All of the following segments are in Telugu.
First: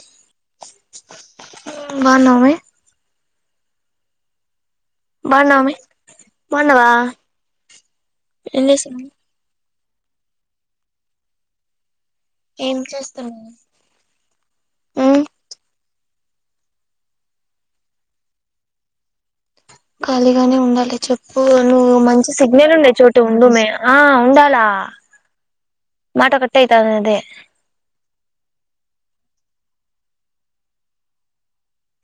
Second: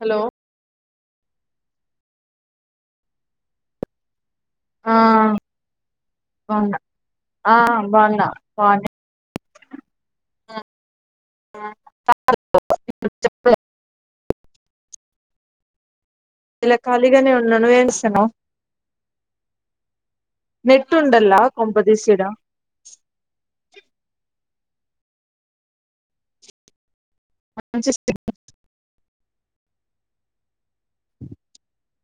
హలో బాన్నావా వే ఆ బాన్నావామే బాగున్నా బాన్నావా ఆ బాగున్నా ఏమ్ చేసా బాగున్నా ఆ ఏం చేస్తన్నా ఇలా ఖాళీగానే ఉన్నాను నువేం చేసన్నావ్ ఖాళీగానే ఉండాలి చెప్పు నువ్వు కొంపదీసి ఈడ మంచి సిగ్నల్ ఉండే చోట ఉండుమే ఆ ఉండాలా మాట కట్టయితా అ అదే [inaudible] [unintelligible]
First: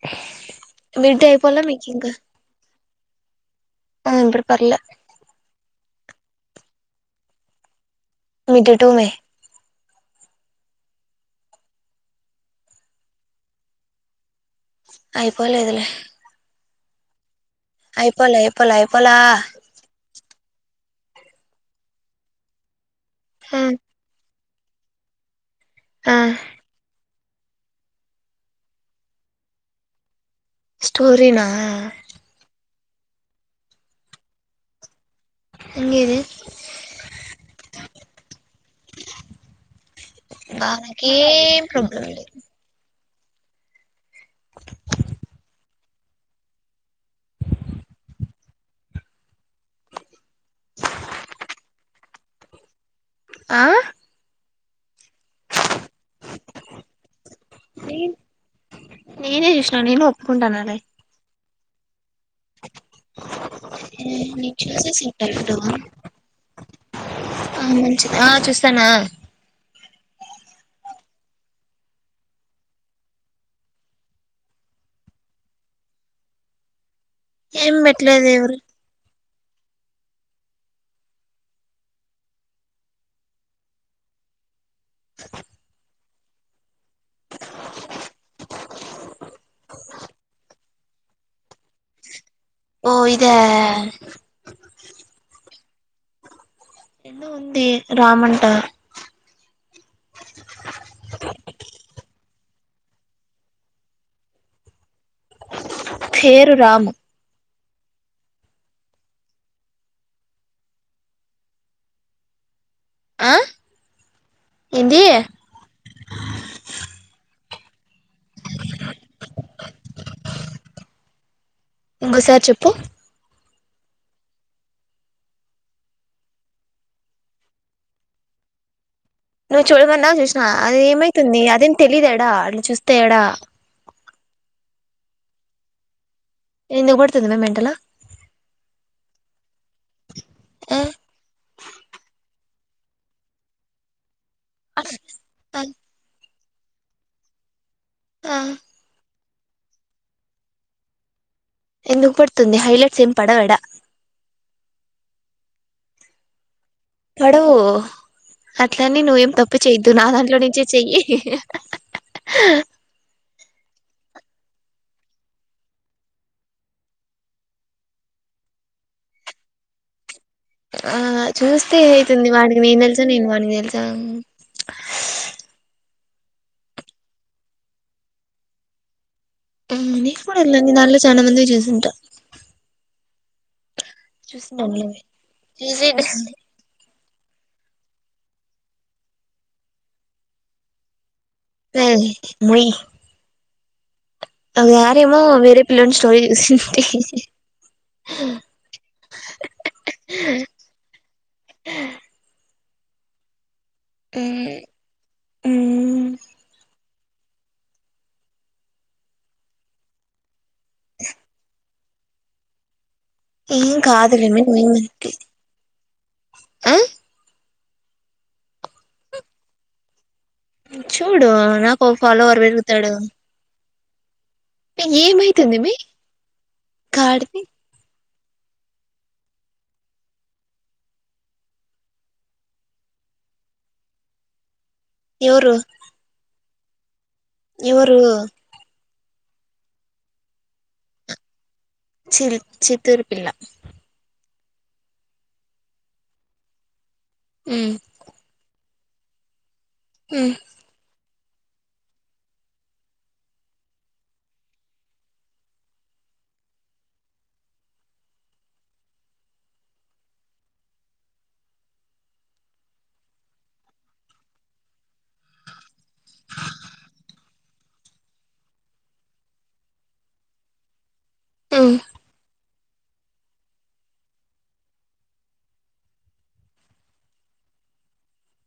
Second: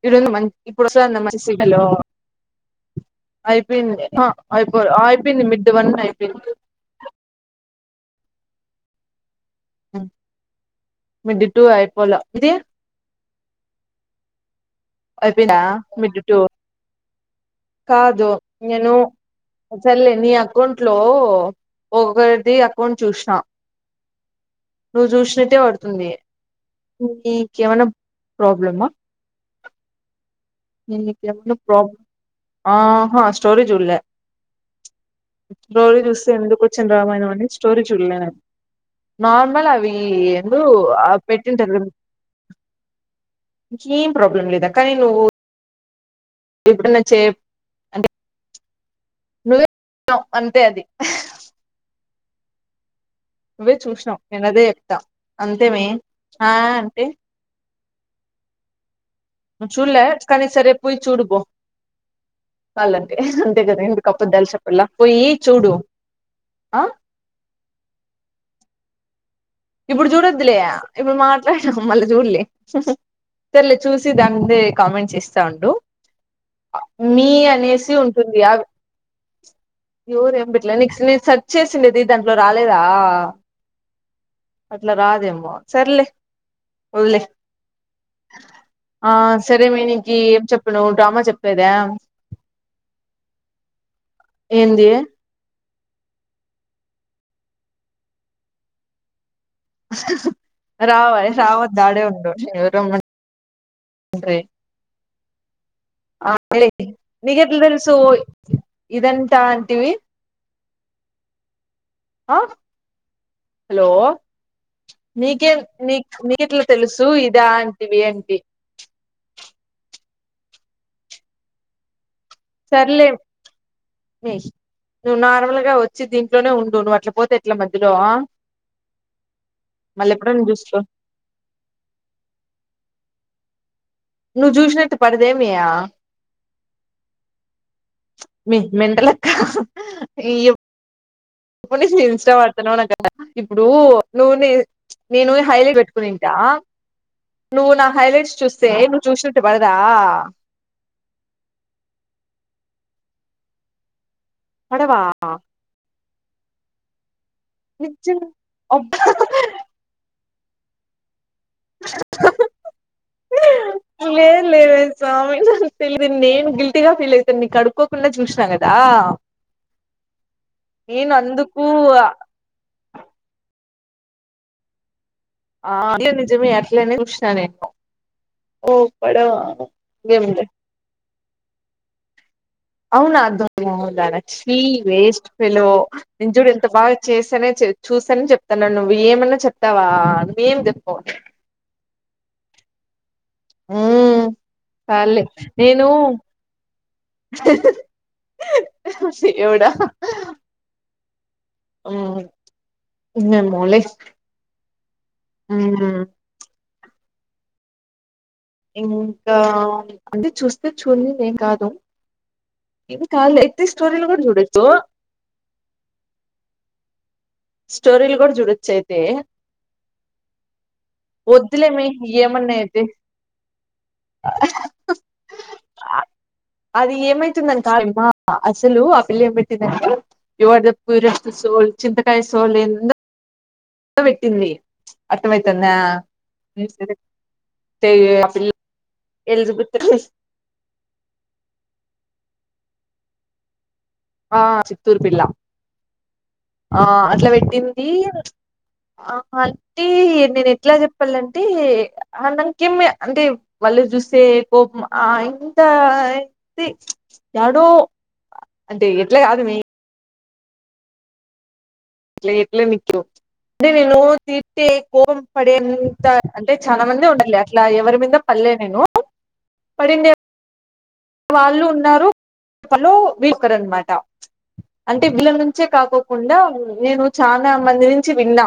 ఇడు మంచి ఇప్పుడు వసందా మిడ్ మంచి అయిపోలే సిగ్నలు మీకు ఇంకా అయిపోయింది ఆ ఇప్పుడు పర్లే అయిపో అయిపోయింది మిడ్ వన్ అయిపో [inaudible] మీటటుమే మిడ్ టూ అయిపోలో ఇది అయిపోయినా అయిపోలేదులే మిడ్ టు అయిపోలే అయిపోలే నేను అయిపోలా సర్లే నీ అకౌంట్లో ఒకరిది కోన్ చూసిన నువ్ జూసేయ్ తె పడుతుంది ఆ మీకేమన్న ప్రాబ్లమా స్టోరినా నీకేమైనా ప్రాబ్లం ఆహా స్టోరి జుల్లే స్టోరీ ఇంగేది చూస్తే ఎందుకు కొచ్చిన రామాయణం అని స్టోరీ చూడలేను నార్మల్ అవి ఎందు బా నాకేం పెట్టుంటారు గురు ప్రాబ్లం లేదు జీమ్ ప్రాబ్లం లేదా కానీ నువ్వు ఇప్పుడున్నచ్చే అంటే నువ్వే అంతే అది ఆ నువ్వే చూసినవ్ నేనదే త అంతేమె ఆ అంటే సేమ్ నువ్ చూలే కానీ సరేపు పోయి చూడబో చళ్ళంటే అంతే కదా ఎందుకు అప్పడాలు నేను చేపల చూసేసి ఉంటా పోయి ఇప్పుడు చూడు ఆ ఆ మంచిది ఆ చూస్తానా ఇప్పుడు చూడొద్లే ఇప్పుడు మాట్లాడు మళ్ళీ చూడలే సర్లే చూసి దాని మిదే కామెంట్స్ ఇస్తా ఉండు మీ ఏం అనేసి పెట్టలేదు ఉంటుంది ఎవరు ఎవర ఏం పెట్లేలేదు నీకు నేను సెర్చ్ చేసిండేది దాంట్లో రాలేదా అట్లా రాదేమో సర్లే వొదిలెయ్ ఆ సరే మీ నీకి ఏం చెప్పను డ్రామా చెప్పేదా ఓ ఇదా ఏంది ఎన్న ఉంది రామంట రావ రావ వధూ ఆడే ఉండు ఎవరో ఉందని ఉండే ఆ పేరు తెలే రాము నీకే ఎట్ల తెల్సువోయ్ ఇదంతా అంతివి ఆ ఆ హలో ఏంది నీకేం నీ నీ కేట్ల తెలుసు ఇది ఇదా అంటి వి ఏంటి ఇంకోసారి చెప్పు సర్లే మే నువ్వు నార్మల్గా వచ్చి దీంట్లోనే ఉండు నువ్వు అట్ల పోతే ఎట్ల మధ్యలో నువ్వు మళ్ళీ చూడమన్నావు ఎప్పుడైనా చూసినా చూసుకో అది ఏమైతుంది అదేం తెలీదుయాడ నేను చూస్తే ఎడా నువ్వు చూసినట్టు పడదేమి ఎందుకు పడుతుది మే మెంటల్లు ఆ మెంటలక్కఇప్పుడు నిక్ ఇంస్టా న్నా కదా ఇప్పుడు నువ్వు న ఆ నేను హైలే పెట్టుకుని ఆ నువ్వు నా ఆ హైలైట్స్ చూస్తే నువ్ చూ పడదా ఎందుకు పడుతుంది హైలైట్స్ ఏం పడవడ పడవా పడవు నిజం అబ్బా అట్లనీ నువ్వేం తప్పు చేయద్దు నా దాంట్లో చేయి [unintelligible] లేదు లేదే స్వామి నాకు తెలిదు నేను గిల్టీగా ఫీల్ అవుతాను నీ అడుక్కోకుండా చూసినా కదా ఆ నేను అందుకు చూస్తే ఏ అవుతుంది వాడికి నేను తెలుసు నేను వాడికి తెలుసు తా ఆ నిజమే అట్లనే చూశినా నేను ఓ పడవా ఉమ ఇంకేంలే [unintelligible] చాలామంది చూసుంటా మొహందానా చి వేస్ట్ ఫెలో చూసి నేను చూడు ఎంత బాగా చేసానే చూసాని చెప్తునాడు నువ్వు ఏమైన్నా చెప్తావా ఏం చెప్పావ్ ఏయ్ మూయి ఉమ్ తెల్లారేమో వేరే పిల్లోని స్టోరీ చూసింటి ఎవడా ఓ న [unintelligible] మోల్ ఉహుమ్ ఇంకా అంటే చూస్త చూడనిలే ఏం కాదు ఇది కాదులే అయతే ఏం స్టోరీలో కూడా కాదులే మే చూడొచు నువ్వేమనుకో ఆ స్టోరీలు కూడా చూడొచ్చు అయితే చూడు వద్దులేమి నాకో ఫాలోవర్ ఏమన్నా అయితే పెరుగుతాడు మీ ఏమవుతుందిమే గాడిది అ అసలు ఆ పిల్లి ఏం పెట్టింది అంటే you are the truest soul చింతకాయ సోల్ ఎండ్ ఏందో టు పెట్టింది ఎవరు అటువైతుందా నిసిరి తే ఎవరు ఆ పిల్ల ఎలిజబెత్ చి చిత్తూరు పిల్ల ఆ చిత్తూరు పిల్ల ఆ అట్లా ఉమ్ పెట్టింది ఆహ టీ ఉమ్ నేను ఎట్లా చెప్ప చెప్పల్లంటే అ దంకేమి అంటే వాళ్ళు చూస్తే కోపం ఆ ఇంత అయతే యాడో అంటే ఎట్లా కాదు మీ అలే ఎట్లే నికు అంటే నేను తిట్టే కోపం పడేంతా అంటే చాలా మంది ఉంటారు లే అట్లా ఎవరి మిందా పడ్లే నేను పాడిండే వాళ్ళు ఉమ్ ఉన్నారు లో వకర్ అనమాట అంటే వీళ్ల నుంచే కాకోకుండా నేను చాలా మంది నుంచి విన్నా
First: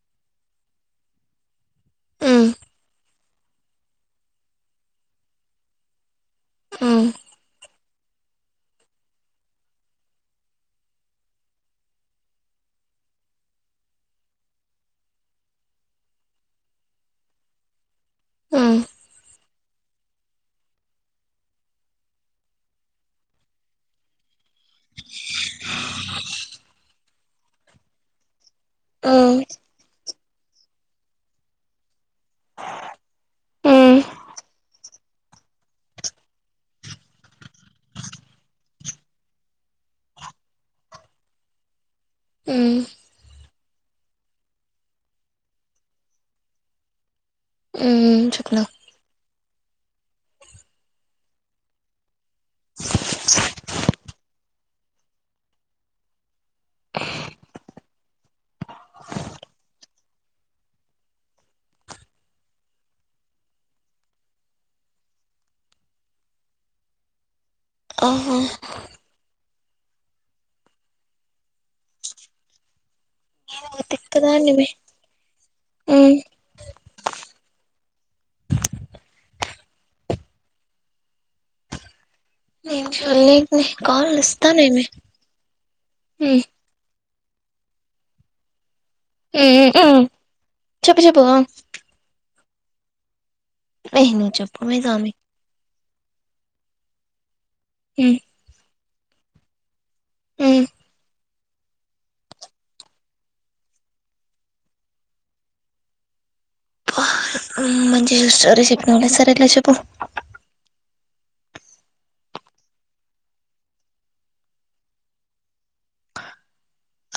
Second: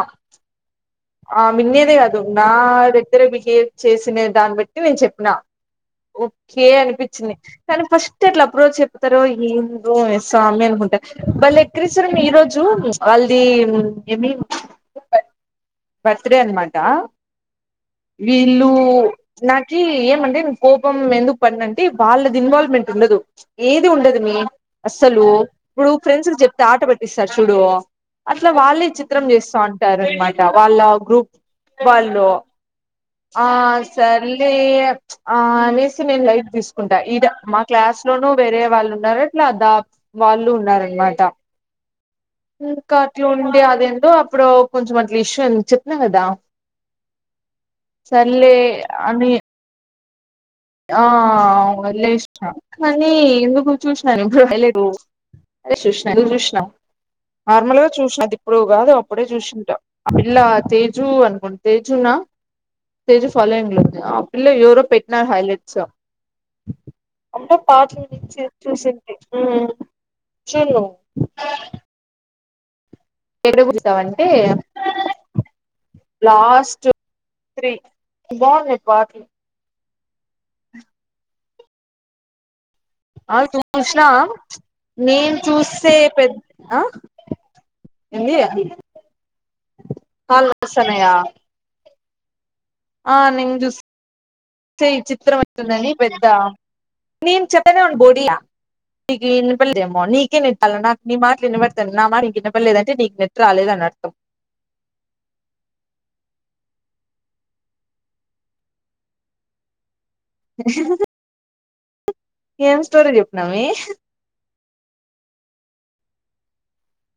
ఆ మిన్నేది అదు ఉమ్ ఉందా నా అదే ఇద్దరు బిహేవ్ చేసిన దాన్ని బట్టి నేను చెప్పిన చే ఉమ్ అనిపిత్ కానీ ఫస్ట్ ఎట్లా అప్రోచ్ చెప్తారో ఏందో స్వామి అనుకుంట వాళ్ళు ఎక్ రిస్తారు. ఈ రోజు వాళ్ళది ఏమి బర్త్డే అనమాట వీళ్ళు ఉమ్ ఊ నాకి ఏమంటే కోపం ఎందుకు పడినన్ అంటే వాళ్ళది ఇన్వాల్వ్మెంట్ ఉండదు ఏది ఉండదు మే అస్సలు ఇప్పుడు ఫ్రెండ్స్ చెప్తే ఆట పట్టిస్తారు చూడు అట్ల వాళ్ళే విచిత్రం చేస్తా ఉంటారు అనమాట్ వాళ్ళ గ్రూప్ వాళ్ళు ఆ ఉమ్ సర్లే ఆ అనేసి నేను లైట్ తీస్ ఉంట మా క్లాస్ లోనూ వేరే వాళ్ళు ఉన్నారు. అట్లా ద వాళ్ళు ఉన్నారు అనమాట. ఉమ్ ఉమ్ ఇంకటి ఉండే అది ఏందో అప్పుడు కొంచెం అట్లా ఇష్యూ చెప్పినా కదా ఉమ్ సర్లే చెప్పిన అని ఆ లేస్ కానీ ఎందుకో చూసాను లేదు అదే చూసిన నేను చూసిన నార్మల్గా చూసినా. అది ఇప్పుడు కాదు అప్పుడే చూసింటా. ఆ పిల్ల తేజు అనుకోంట తేజు నా తేజు ఫాలోయింగ్ లో ఉంది. ఆ పిల్ల ఎవరో పెట్టినా హైల చ్చ అంటే పాటల ఆహా నుంచి చూసింది చూన్ను ఎక్కడ కూర్సంటవంటే తిక్కదాన్ని మే ఉమ్ లాస్ట్ త్రీ బాగుంది పాటి నేను ఆ చూడలేదుమే చూసిన కాల్ వస్తానేమి నేను చూస్తే పెద్ ఉమ్ ఎంది ఉ ఊ చెప్పు చెప్పు ఆ ఆ నేన్ చూస్ నువ్వు చెప్పవే చూస్తే సామి విచిత్రం అయితుందని పెద్ద నేన్ చెప్పేది ఎం బోడి నికి వినపడలే ఏమో నీకె వినపడలేదు నాకు ఎం వినపడుత నికి వినపడతాంది నా మాట నీకు వినపడలేదంటే నీకు నెట్ రాలేదని అర్థం బ హు మంచిగ స్టోరీ చెప్పినవులే సరేలే చెప్పు ఎ [unintelligible] ఏం స్టోరి చెప్పినవే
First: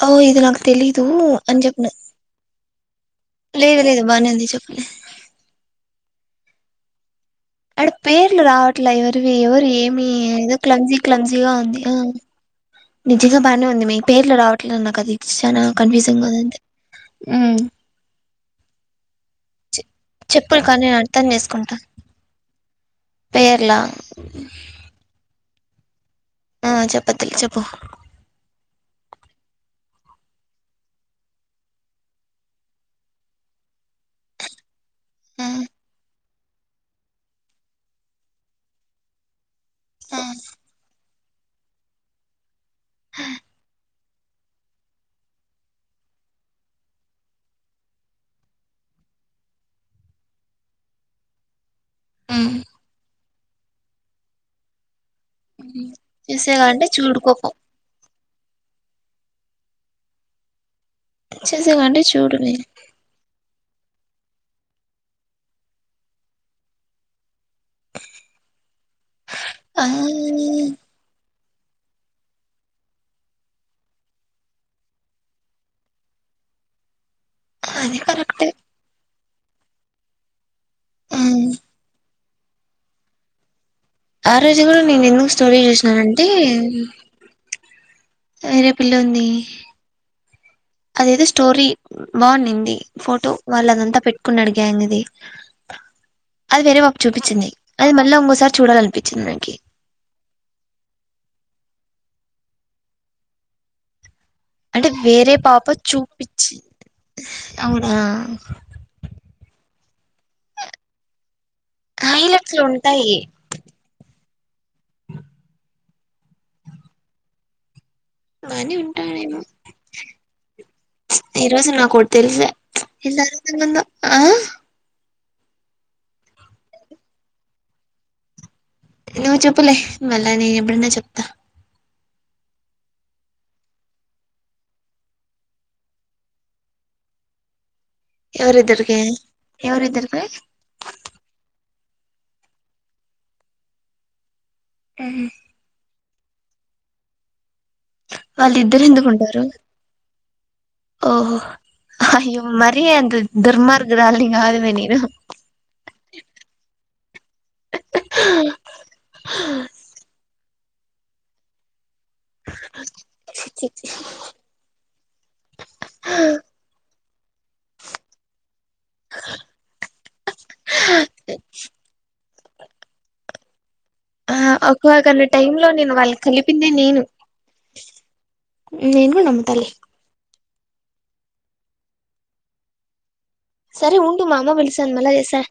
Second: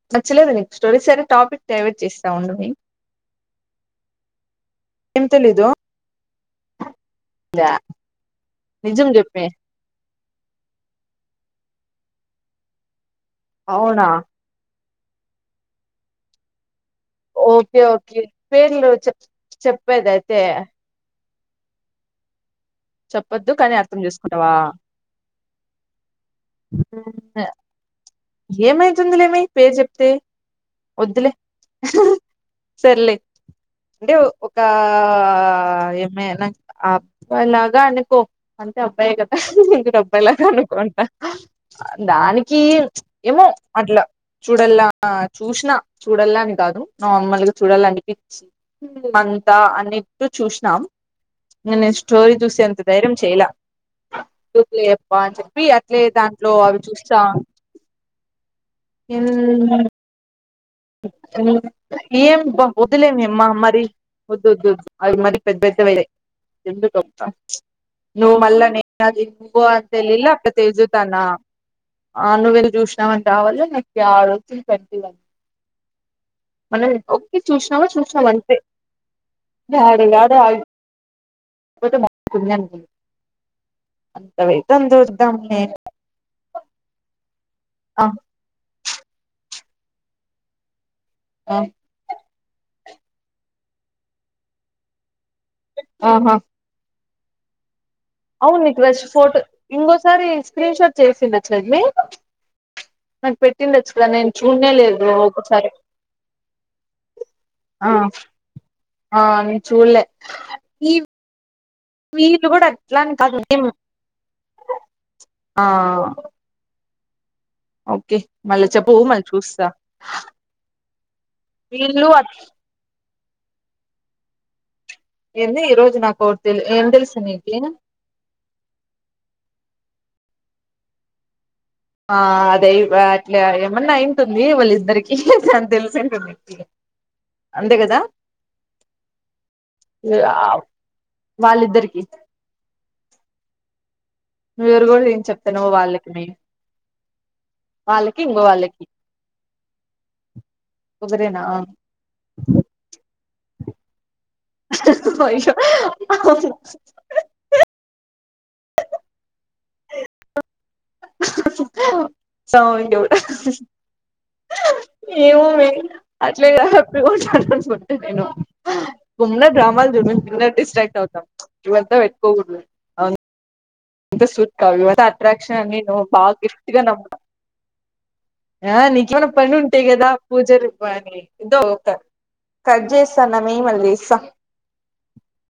ఓ ఇది నచ్చలేదు నాకు నీకు స్టోరీ తెలీదు. సరే అని టాపిక్ చెప్పిన డైవర్ట్ చేస్తా ఉండవే లేదు లేదు బానే ఉంది. చెప్పలే ఏం తెలీదు అడ పేర్లు రావట్లే నిజం ఎవరివి చెప్పే ఎవరు ఏమి క్లంజీ క్లంజీగా ఉంది నిజంగా బానే ఉంది మీ అవునా పేర్లు రావట్లేదు నా కదిత్ చానా కన్ఫ్యూసింగ్ ఉందంతే ఓకే ఓకే పేర్లు చెప్ చెప్ చేప్పేదయితే చెప్పులు కానీ నేను అర్థం చేసుకుంటా చెప్పొద్దు కానీ పేర్లా అర్థం చేసుకుంటావా ఆ చెప్పదులే చెప్పు ఏమైతుందిలేమి పేరు చెప్తే వద్దులే సర్లే అంటే ఒక ఆ ఎమె నక్ అబ్బాయి లాగా అనుకో అంతే అబ్బాయే కదా అనుకుంట ఆ అబ్బాయి లాగా అనుకో అంట దాని కి ఏమో అట్లా చూడల్ల చూసినా చూడాల్ల అని కాదు నార్మల్గా చూడాలనిపిచ్చి అంతా అన్నిట్టు చూసినాం నిన్న నేను స్టోరీ ఉమ్ చూసే అంత ధైర్యం చేయ్యలా టు కి లేప్ బా అని చెప్పి అట్లే దాంట్లో చూసేగా అవి అంటే చూస్తా చూడు కోపం ఏ చూసేగా అంటే చూడు ఏంబ్బ నేను వదిలేమే మా మరి డి వద్దు వద్దు వద్ అవి మనకి పెద్దైతే వేరే ఎందుకంత నువు మళ్ళ నే అది నుబో ఆ అంటే లిల్లా అప్పుడు తేజుతానా ఆ నువెళ్ళి చూసినావంటా వాల్లె నాకు [unintelligible] ఒప్ చూసినావా అది కరెక్టే చూసినవంతే అడు కదా అయి ఉమ్ పోతే మా కుంది అనుకుండు ఆ రోజు కూడా నేను ఎందుకు స్టోరీ చూసిననంటే ఆ తోయి రేపు పిల్లుంది అది ఏదో ఆ స్టోరి బన్ నింది ఫోటో వాళ్ళదంతా పెట్టుకునడు గ్యాంగ్ ది ఆహా చూపిచింది అవును నికురష్ ఫోటో ఇంకోసారి స్క్రీన్ షాట్ చేసిందిచ్చదిని నాకు పెట్టిండచ్చుగా నేను చూడనే అంటే లేదు వేరే పాప ఒకసారి చూపిచింది అవునా చూలే ఈవ్ వీళ్ళు హైలైట్స్ లో కూడా అట్లాని ఉంటాయి కదమ్ ఇం ఆ ఓకే మళ్ళా బానే చెప్పవు మళ్ళీ ఉంటాడేమో చూస్తా ఈ రోజు నాకు వీళ్ళు ఒకటి అ తెలుసా ఆ ఎంది ఈరోజు నాకు తె ఎ తెలుసు నీక్ నువ్వు చెప్పులే మళ్ళా నేను ఎప్పుడన్నా చెప్తా ఆ అదయ్ వాట్లా ఏమన్నా అయింటుంది వాళ్ళిద్దరికి దాన్ తెలిసి ఉంటుంది అంతే కదా ఎవరద్దరికి ఎవరిద్దర్కి ఇ నువ్వువరివో ఏం చెప్తున్నవ్ వాళ్ళకి మీ వాళ్లు ఇద్దరు ఎందుకు ఉంటారు ఓహో ఒకరేనా అయ్యో మరి అంత దుర్మార్గురాలిని కాదుమి నేను అయ్యో హా హా సౌ [unintelligible] ఏమో మే అట్లే ప్లు [inaudible] టుదేనో వున్నా డ్రామాలు జున్నీకి ఇన డిస్ట్రాక్ట్ అవుతాం ఇవల్ తొ వెట్ కోవుదులే అవున్ ఇంత ఆ సూట్ కాదు అంత ఒక్కొకన్న టైమ్ లో అట్రాక్షన్ నేను వాళ్ళకి బాగా కలిపిందే గిఫ్ట్ గా నేను నమ్ముతా ఆ నేను కూడా నీకేమన్నా పని నమ్ముతాలే ఉంటే కదా పూజలు వాడు ఏంటి తోక కట్ చేస్ సరే ఉండు మా అమ్మ పిలుస్తాంది మలచెస